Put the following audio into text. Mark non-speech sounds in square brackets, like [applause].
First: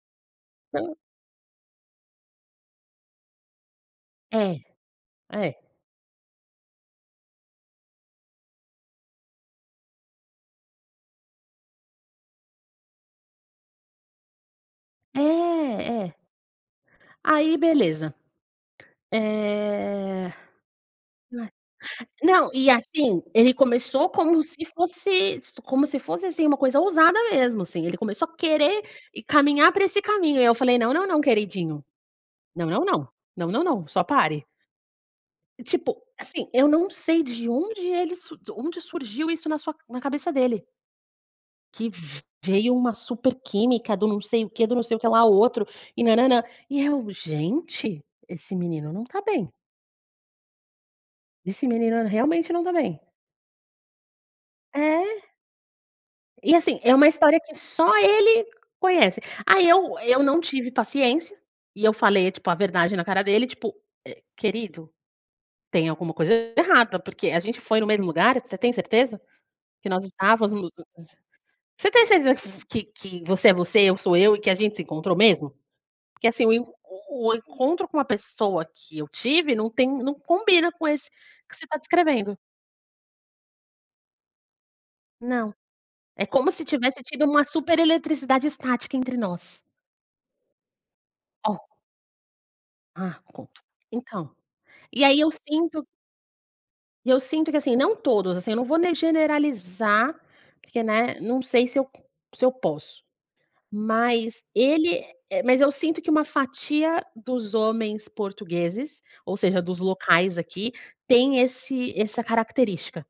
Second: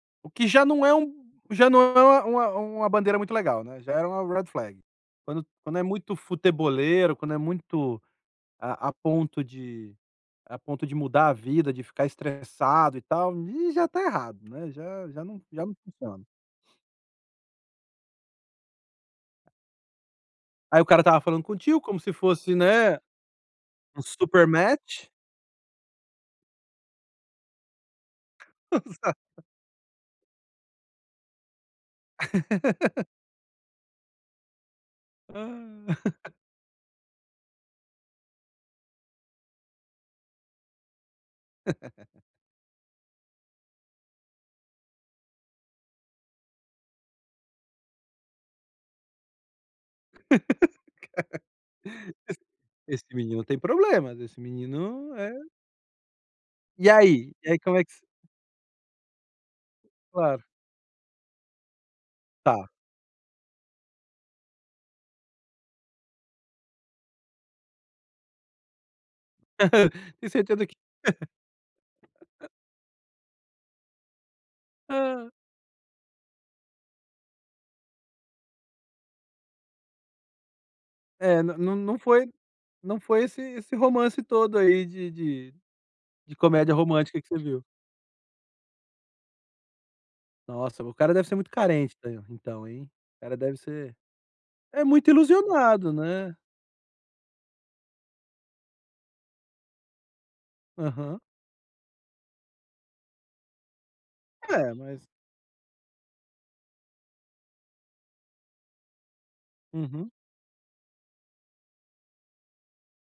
O que já não é Então. um já não é uma uma uma bandeira muito legal, né, já é uma red É. flag, quando É. quando é muito futeboleiro, quando é muito a a ponto de a ponto de mudar a vida, de ficar estressado e tal, aí já tá errado, né, já já não já não É, é. funciona. Aí, beleza. Eh, Ai, o cara tá lá, falando contigo como [unintelligible] se não, fosse, e né, assim, ele um começou como super se match. fosse como se fosse, assim uma coisa ousada mesmo assim. Ele começou a querer Exato. caminhar para esse caminho, e eu falei: "Não, não, não queridinho, não não [laughs] não, não não não, só pare." Ah. Tipo, [chuckles] assim, eu não sei de onde ele de onde surgiu isso na sua na cabeça dele. Que [chuckles] v-veio uma super química do não sei o quê, do não sei o que lá outro, e nã nã nã, e eu: "Gente, esse menino não está bem." [laughs] Cara. Esse Esse menino, realmente, não tá bem. esse menino tem problema, esse menino É. é E assim, E é uma aí? história E que aí como é que só ce ele conhece. Aí, eu eu não Claro. tive paciência, e eu falei, tipo, a Tá. verdade na cara dele, tipo, eh: "Querido, tem alguma coisa errada porque a gente foi no mesmo lugar? Você tem certeza, que nós [chuckles] Tem certeza estávamos que Você tem certeza que [laughs] f que você é você, eu sou eu, e que a gente se encontrou Hã. mesmo? Porque, assim, o o encontro com uma pessoa que eu tive não tem não combina com esse É, que você não está não foi descrevendo." não foi esse esse romance todo aí de Não. de É de como se comédia tivesse romântica tido que você uma viu. super eletricidade estática entre nós. Nossa, o cara deve ser muito Ó. carente en então, hein, o Ah, cara deve conto. ser Então, É e, muito aí, eu sinto ilusionado, né. e eu sinto que, assim, não todos assim, eu não vou né, generalizar, porque, né, Uhum. não sei se eu se eu posso, mas É, ele mas eh mas, eu sinto que uma fatia dos homens portugueses, ou seja, dos Uhum. locais aqui, tem esse essa característica.